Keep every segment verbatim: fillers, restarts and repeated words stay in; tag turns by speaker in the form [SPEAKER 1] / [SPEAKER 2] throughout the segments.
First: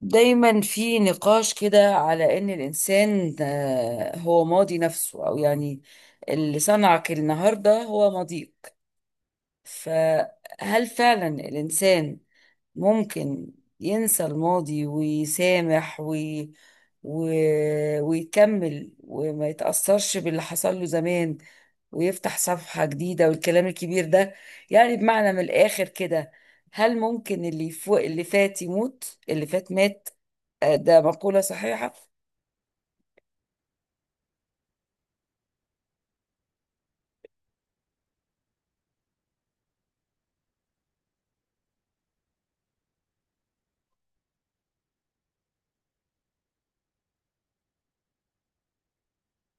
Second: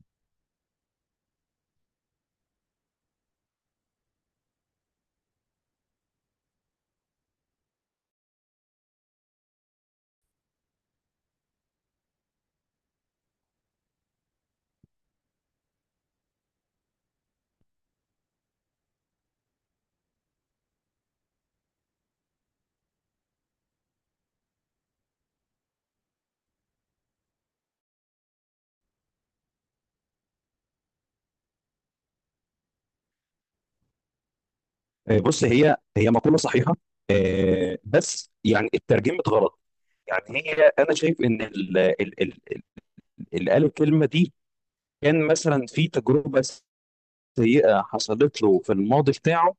[SPEAKER 1] دايما في نقاش كده على ان الانسان آه، هو ماضي نفسه او يعني اللي صنعك النهارده هو ماضيك. فهل فعلا الانسان ممكن ينسى الماضي ويسامح وي... و... ويكمل وما يتأثرش باللي حصل له زمان ويفتح صفحة جديدة والكلام الكبير ده. يعني بمعنى من الآخر كده، هل ممكن اللي فوق اللي فات يموت؟ اللي فات مات. آه، ده مقولة صحيحة.
[SPEAKER 2] آه، بص هي هي مقولة صحيحة. آه، بس يعني اترجمت غلط. يعني هي انا شايف ان ال- ال- ال- ال- اللي قال الكلمة دي كان مثلا في تجربة سيئة حصلت له في الماضي بتاعه،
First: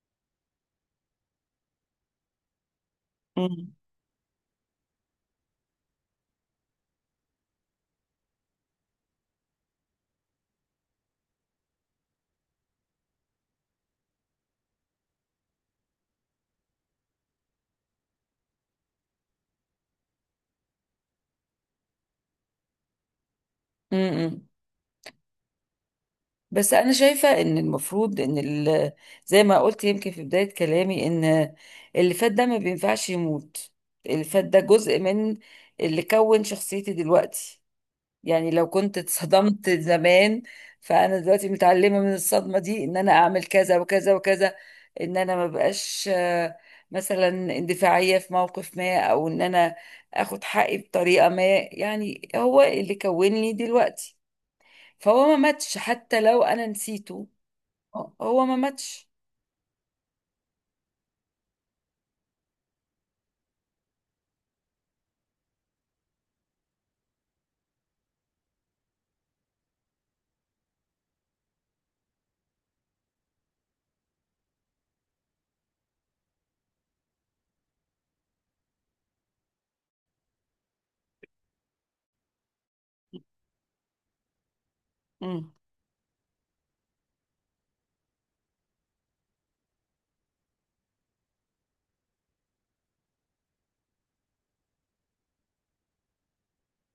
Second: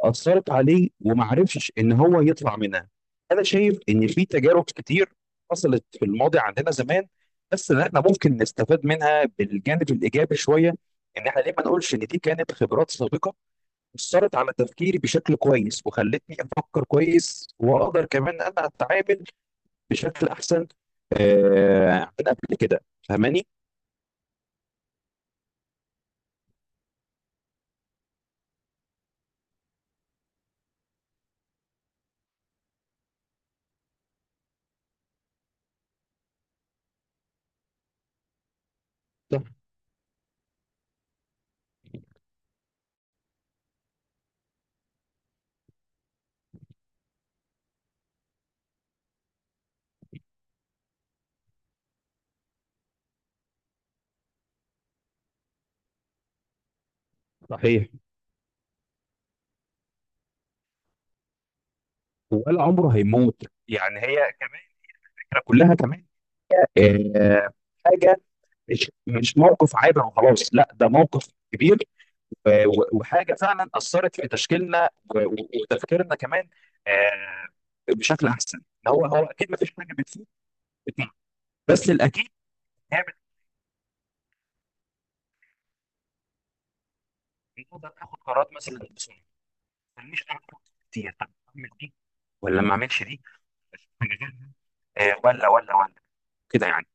[SPEAKER 2] أثرت عليه وما عرفش ان هو يطلع منها. انا
[SPEAKER 1] مم.
[SPEAKER 2] شايف ان في تجارب كتير حصلت في الماضي عندنا زمان، بس ان احنا ممكن نستفاد منها بالجانب الإيجابي شوية. ان احنا ليه ما نقولش ان دي كانت خبرات سابقة أثرت على تفكيري بشكل كويس وخلتني أفكر كويس وأقدر كمان أنا أتعامل بشكل أحسن آه، من قبل كده. فاهماني؟
[SPEAKER 1] امم. بس انا شايفه ان المفروض ان ال- زي ما قلت يمكن في بدايه كلامي ان اللي فات ده ما بينفعش يموت. اللي فات ده جزء من اللي كون شخصيتي دلوقتي. يعني لو كنت
[SPEAKER 2] صح.
[SPEAKER 1] اتصدمت زمان، فانا دلوقتي متعلمه من الصدمه دي ان انا اعمل كذا وكذا وكذا، ان انا ما بقاش آه، مثلا اندفاعيه في موقف ما، او ان انا اخد حقي بطريقه ما. يعني هو اللي كونني دلوقتي، فهو ما ماتش حتى لو انا نسيته.
[SPEAKER 2] صحيح.
[SPEAKER 1] هو ما ماتش.
[SPEAKER 2] ولا عمره هيموت. يعني هي كمان الفكرة كلها كمان، آه، حاجة مش مش موقف عابر وخلاص. لا، ده موقف كبير، آه، و- وحاجة فعلا أثرت في تشكيلنا و- و- وتفكيرنا كمان، آه، بشكل أحسن. هو هو أكيد ما فيش حاجة بتفيد بتنفع. بس الأكيد هي
[SPEAKER 1] مم.
[SPEAKER 2] نقدر ناخد قرارات مثلا بسرعه ما تخلينيش اعمل كتير. طب اعمل دي ولا ما اعملش دي؟ أشوف حاجة غيرها؟ آه، ولا ولا ولا كده يعني.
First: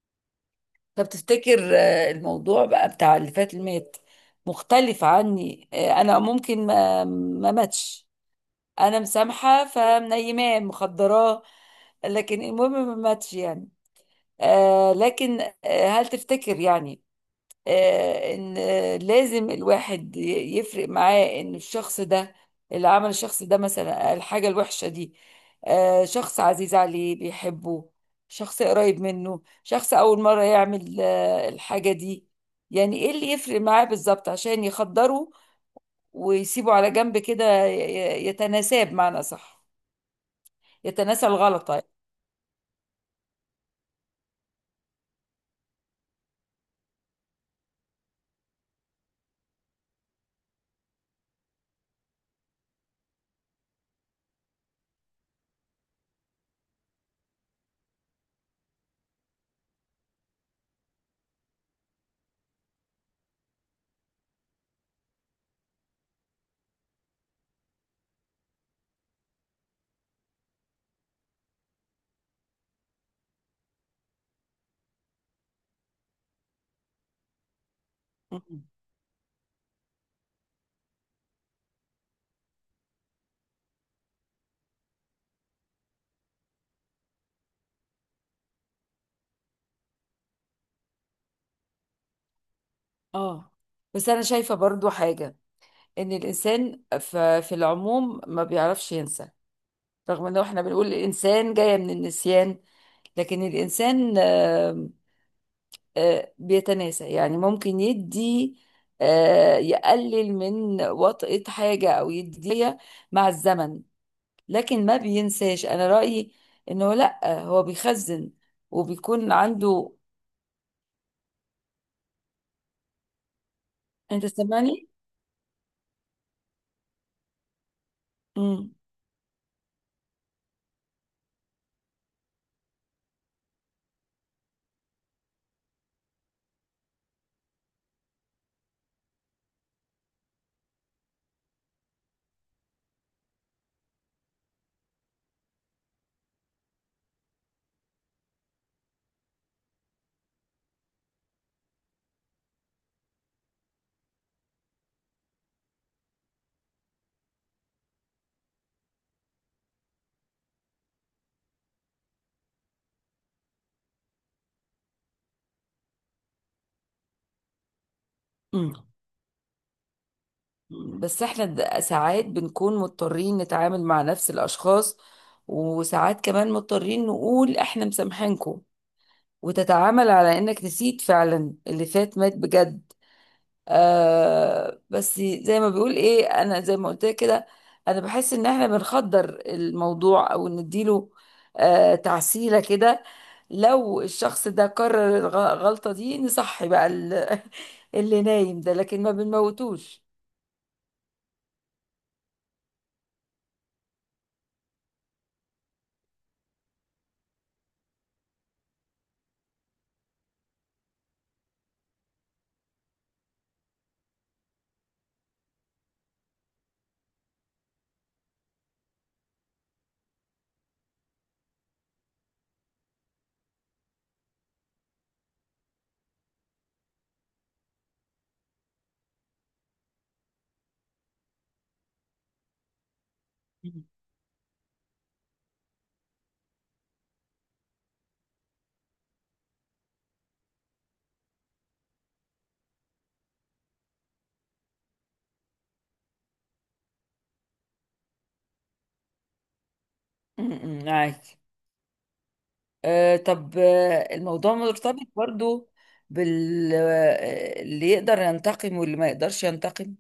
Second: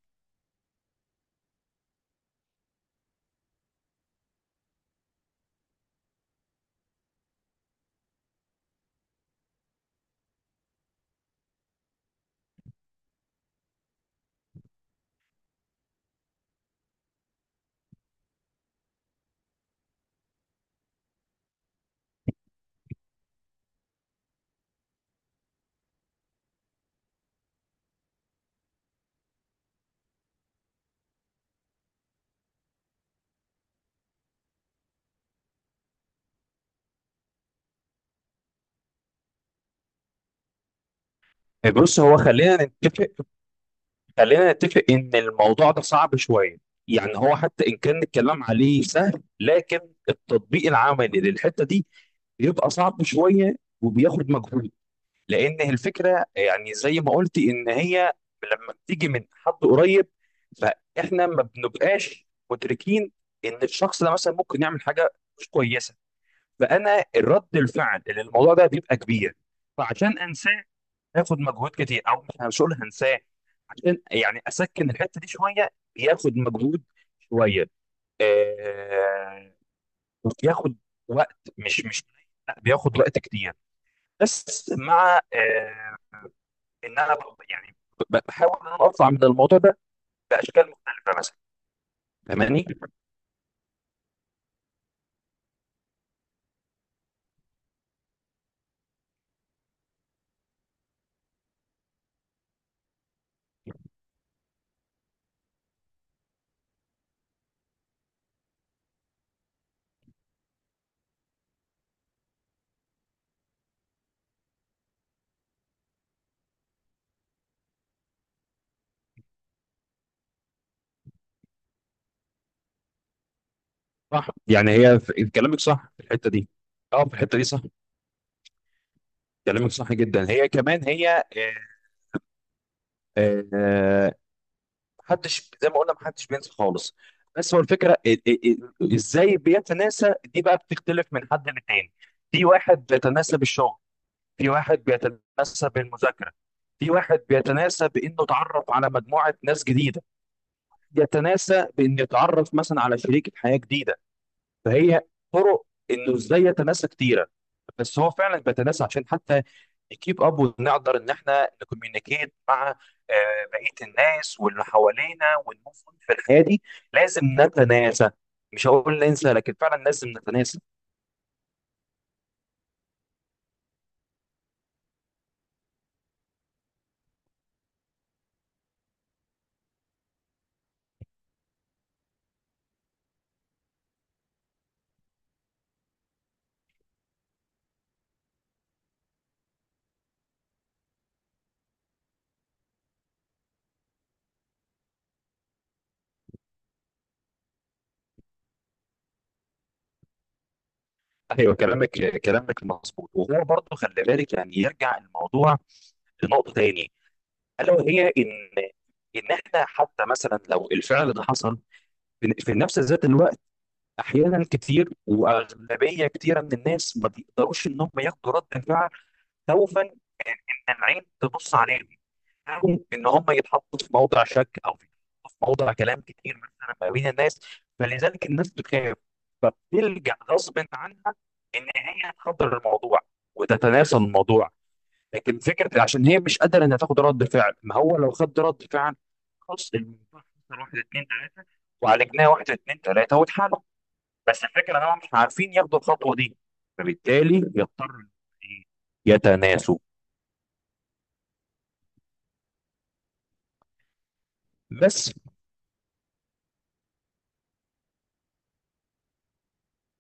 [SPEAKER 1] طب تفتكر آه، الموضوع بقى بتاع اللي فات اللي مات مختلف عني؟ آه، انا ممكن ما ما ماتش، انا مسامحه فمنيماه مخدراه، لكن المهم ما ماتش يعني. آه لكن آه هل تفتكر يعني آه ان آه لازم الواحد ي- يفرق معاه ان الشخص ده اللي عمل الشخص ده مثلا الحاجه الوحشه دي، آه شخص عزيز عليه بيحبه، شخص قريب منه، شخص اول مره يعمل آه الحاجه دي؟ يعني ايه اللي يفرق معاه بالظبط عشان يخدره ويسيبه على جنب كده، ي- ي- يتناساب معنى صح، يتناسى الغلط؟
[SPEAKER 2] آه،
[SPEAKER 1] طيب.
[SPEAKER 2] بص هو خلينا نتفق. خلينا نتفق ان الموضوع ده صعب شويه. يعني هو حتى ان كان الكلام عليه سهل، لكن التطبيق العملي للحته دي بيبقى صعب شويه وبياخد مجهود. لان الفكره يعني زي ما قلت ان هي لما بتيجي من حد قريب، فاحنا ما بنبقاش مدركين ان الشخص ده مثلا ممكن يعمل حاجه مش كويسه. فانا الرد الفعل اللي الموضوع ده بيبقى كبير. فعشان انساه هاخد مجهود كتير، او مش مش هقول هنساه، عشان يعني اسكن الحته دي شويه. بياخد مجهود شويه.
[SPEAKER 1] مم.
[SPEAKER 2] آه بياخد وقت مش مش، لا بياخد وقت كتير. بس مع آه ان انا ب- يعني ب- بحاول ان انا اطلع من الموضوع ده باشكال مختلفه مثلا. فاهماني؟
[SPEAKER 1] اه، بس انا شايفه برضو حاجه، ان الانسان ف- في العموم ما بيعرفش ينسى. رغم ان احنا بنقول الانسان جايه من النسيان، لكن الانسان آم، آه، بيتناسى. يعني ممكن يدي آه، يقلل من وطئة حاجه، او يديها مع الزمن، لكن ما بينساش. انا رايي انه لا، هو بيخزن وبيكون عنده. انت
[SPEAKER 2] صح. يعني
[SPEAKER 1] سامعني؟
[SPEAKER 2] هي في- كلامك صح في الحته دي. اه، في الحته دي صح. كلامك صح جدا. هي كمان هي آه، آه، آه، محدش زي ما قلنا محدش بينسى خالص. بس هو الفكره ال- ال- ال- ازاي بيتناسى دي بقى بتختلف من حد للتاني. في واحد بيتناسى بالشغل، في واحد بيتناسى بالمذاكره، في واحد بيتناسى بانه اتعرف على مجموعه ناس جديده، يتناسى بأن يتعرف مثلا على شريكة حياة جديدة. فهي طرق إنه إزاي يتناسى كتيرة. بس هو فعلا بيتناسى عشان حتى نكيب أب ونقدر إن إحنا نكوميونيكيت مع آه، بقية الناس واللي حوالينا ونموف في الحياة دي. لازم نتناسى. مش
[SPEAKER 1] امم.
[SPEAKER 2] هقول ننسى، لكن فعلا لازم نتناسى.
[SPEAKER 1] مم. بس احنا د- ساعات بنكون مضطرين نتعامل مع نفس الأشخاص، وساعات كمان مضطرين نقول احنا مسامحينكم، وتتعامل على انك نسيت فعلا اللي فات مات بجد. آه بس زي ما بيقول ايه، انا زي ما قلت لك كده، انا بحس ان احنا بنخدر الموضوع، او نديله آه تعسيلة كده. لو الشخص ده كرر الغ- الغلطة دي، نصحي بقى ال- اللي نايم ده، لكن ما بنموتوش.
[SPEAKER 2] ايوه، كلامك. كلامك مظبوط، وهو برضه خلي بالك يعني يرجع الموضوع لنقطه تاني. الا وهي ان ان احنا حتى مثلا لو الفعل ده حصل في في نفس ذات الوقت، احيانا كتير واغلبيه كتيره من الناس ما بيقدروا ان هم ياخدوا رد فعل، خوفا ان إن العين تبص عليهم، أو ان هم يتحطوا في موضع شك او في موضع كلام كتير مثلا ما بين الناس. فلذلك الناس بتخاف، فبتلجأ غصب عنها ان هي تحضر الموضوع وتتناسى الموضوع. لكن فكره عشان هي مش قادره انها تاخد رد فعل. ما هو لو خد رد فعل، خلاص الموضوع خسر واحد اتنين تلاته، وعالجناه واحد اتنين تلاته واتحل. بس الفكره ان هم مش عارفين ياخدوا الخطوه دي، فبالتالي يضطروا إن إيه؟ يتناسوا.
[SPEAKER 1] أمم، معاك. آه طب آه الموضوع مرتبط
[SPEAKER 2] بس
[SPEAKER 1] برضو بال آه، اللي يقدر ينتقم واللي ما يقدرش ينتقم.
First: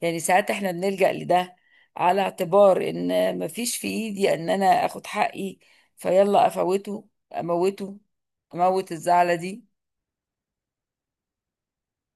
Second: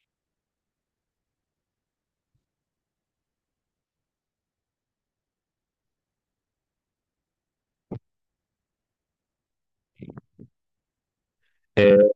[SPEAKER 1] يعني ساعات احنا بنلجأ لده على اعتبار ان مفيش في ايدي ان انا اخد حقي، فيلا افوته، اموته، اموت الزعلة دي.
[SPEAKER 2] آه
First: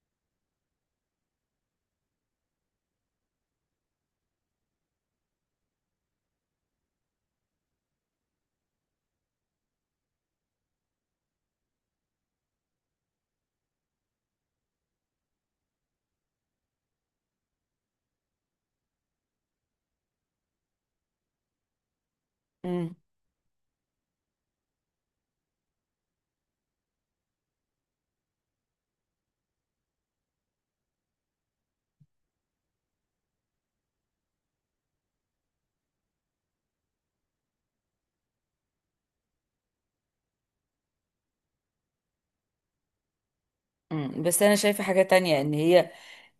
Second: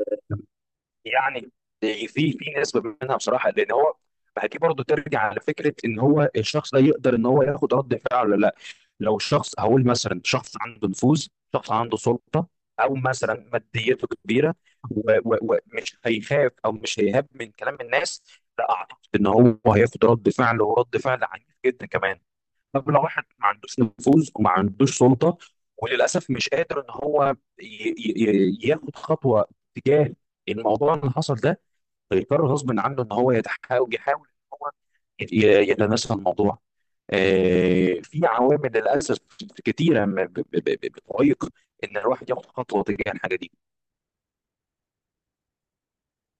[SPEAKER 2] يعني في في نسبه منها بصراحه لان هو، ما هي دي برضه ترجع على فكره ان هو الشخص ده يقدر ان هو ياخد رد فعل ولا. لو الشخص هقول مثلا شخص عنده نفوذ، شخص عنده سلطه، او مثلا ماديته كبيره و- و- ومش هيخاف او مش هيهاب من كلام الناس، لا اعتقد ان هو هياخد رد فعل، ورد فعل عنيف جدا كمان. طب لو واحد ما عندوش نفوذ وما عندوش سلطه، وللاسف مش قادر ان هو ي- ي- ي- ياخد خطوه تجاه الموضوع اللي حصل ده، هيضطر غصب عنه ان هو يتحاول يحاول ان هو ي- ي- يتناسى الموضوع. آه، في عوامل للاسف كتيره م- ب- ب- ب- بتعيق ان الواحد ياخد خطوه تجاه الحاجه دي.
[SPEAKER 1] مم. بس انا شايفة حاجة تانية، ان هي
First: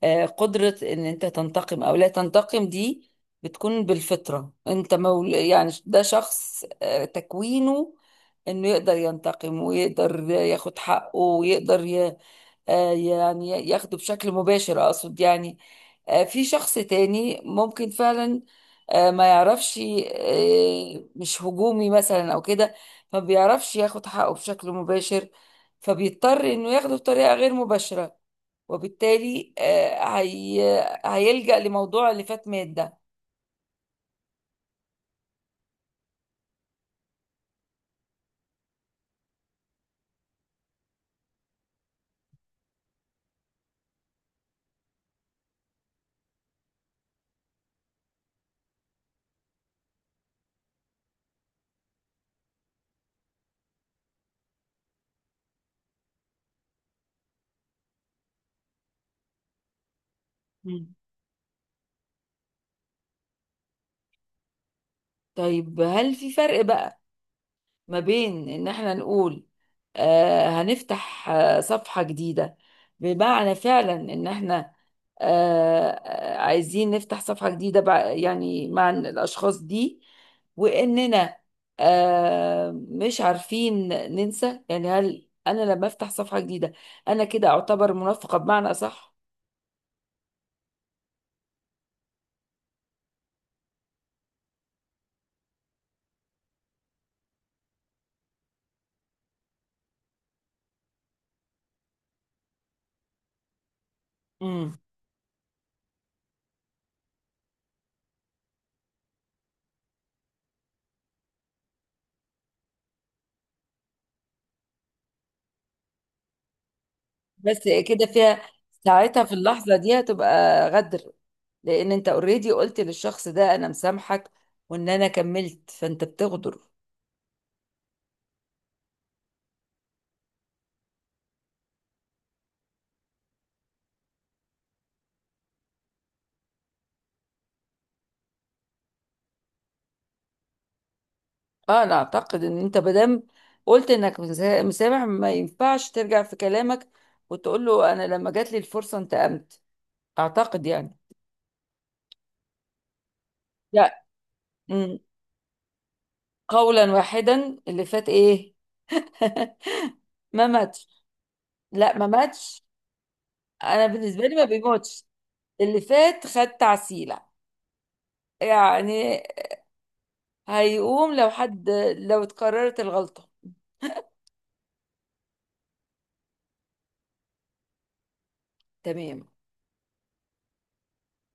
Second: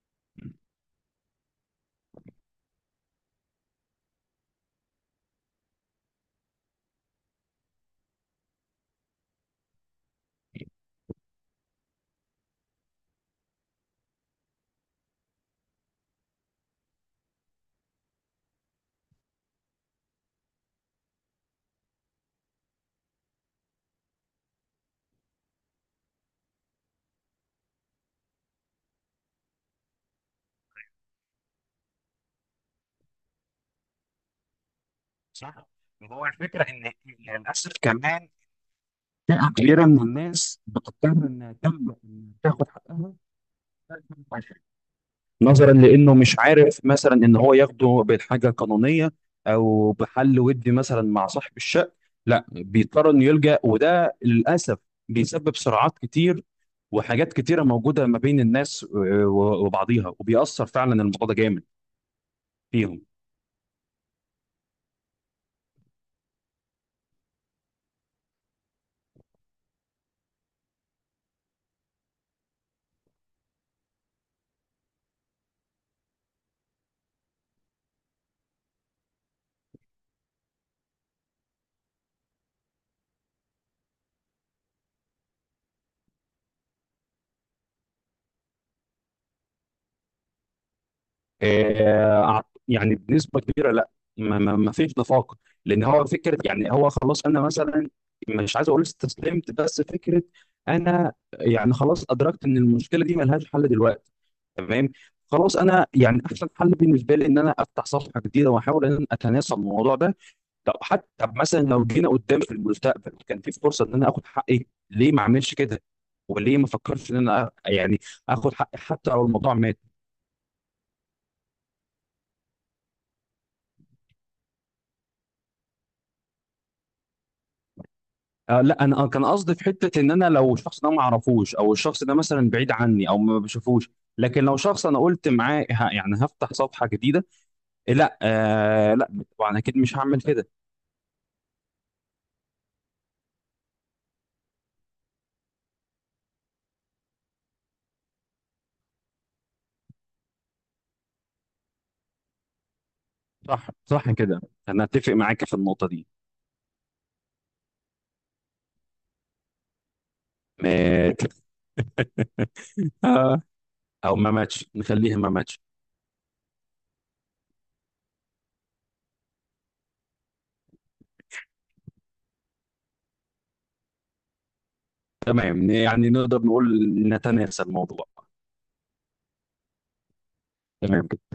[SPEAKER 1] آه، قدرة ان انت تنتقم او لا تنتقم دي، بتكون بالفطرة. انت مول يعني ده شخص آه، تكوينه انه يقدر ينتقم، ويقدر ياخد حقه، ويقدر ي... آه، يعني ياخده بشكل مباشر اقصد. يعني آه، في شخص تاني ممكن فعلا آه، ما يعرفش، آه، مش هجومي مثلا او كده، ما بيعرفش ياخد حقه بشكل مباشر، فبيضطر انه ياخده بطريقة غير مباشرة. وبالتالي آه، هي هيلجأ لموضوع اللي فات مات ده.
[SPEAKER 2] صح. هو الفكره ان للاسف كمان فئه كبيره من الناس بتضطر انها تلجأ إنها تاخد حقها، نظرا لانه مش عارف مثلا ان هو ياخده بالحاجه القانونيه او بحل ودي مثلا مع صاحب الشقه. لا بيضطر انه يلجأ، وده للاسف بيسبب صراعات كتير وحاجات كتيره موجوده ما بين الناس آه، و- وبعضيها، وبيأثر فعلا
[SPEAKER 1] مم.
[SPEAKER 2] الموضوع ده جامد فيهم.
[SPEAKER 1] طيب هل في فرق بقى ما بين ان احنا نقول آه هنفتح آه صفحة جديدة، بمعنى فعلا ان احنا آه آه، عايزين نفتح صفحة جديدة بع- يعني مع الاشخاص دي، واننا آه مش عارفين ننسى؟ يعني هل انا لما افتح صفحة جديدة انا كده اعتبر منافقة بمعنى صح؟
[SPEAKER 2] آه، أع- يعني بنسبه كبيره لا. ما ما- ما فيش نفاق. لان هو فكره، يعني هو خلاص، انا مثلا مش عايز اقول استسلمت، بس فكره، انا يعني خلاص ادركت ان المشكله دي ملهاش حل دلوقتي.
[SPEAKER 1] امم.
[SPEAKER 2] تمام. خلاص انا يعني احسن حل بالنسبه لي ان انا افتح صفحه جديده واحاول ان انا اتناسب الموضوع ده. طب حتى مثلا لو جينا قدام في المستقبل كان في فرصه ان انا اخد حقي، ليه ما اعملش كده؟ وليه ما فكرتش ان انا أ-
[SPEAKER 1] بس
[SPEAKER 2] يعني
[SPEAKER 1] كده فيها،
[SPEAKER 2] اخد حقي حتى
[SPEAKER 1] ساعتها
[SPEAKER 2] لو
[SPEAKER 1] في
[SPEAKER 2] الموضوع
[SPEAKER 1] اللحظة
[SPEAKER 2] مات؟
[SPEAKER 1] دي هتبقى غدر، لان انت اوريدي قلت للشخص ده انا مسامحك، وان انا كملت، فانت بتغدر.
[SPEAKER 2] آه لا، انا آه، كان قصدي في حته ان انا لو الشخص ده ما اعرفوش، او الشخص ده مثلا بعيد عني او ما بشوفوش. لكن لو شخص انا قلت معاه ه- يعني هفتح صفحه جديده، آه لا، آه لا، طبعا اكيد مش هعمل كده.
[SPEAKER 1] اه، انا اعتقد ان انت مادام قلت انك مسا- مسامح، ما ينفعش ترجع في كلامك وتقول له انا لما جات لي الفرصة انتقمت. اعتقد يعني.
[SPEAKER 2] صح،
[SPEAKER 1] لا.
[SPEAKER 2] صح كده. انا
[SPEAKER 1] أمم.
[SPEAKER 2] اتفق معاك في النقطه دي.
[SPEAKER 1] قولا واحدا، اللي فات ايه؟ ما ماتش.
[SPEAKER 2] مات.
[SPEAKER 1] لا، ما ماتش.
[SPEAKER 2] آه،
[SPEAKER 1] انا
[SPEAKER 2] او
[SPEAKER 1] بالنسبة
[SPEAKER 2] ما
[SPEAKER 1] لي ما
[SPEAKER 2] ماتش،
[SPEAKER 1] بيموتش.
[SPEAKER 2] نخليها ما ماتش.
[SPEAKER 1] اللي فات خد تعسيلة يعني، هيقوم لو حد، لو اتكررت الغلطة.
[SPEAKER 2] تمام، يعني نقدر نقول نتناسى الموضوع.
[SPEAKER 1] تمام.
[SPEAKER 2] تمام.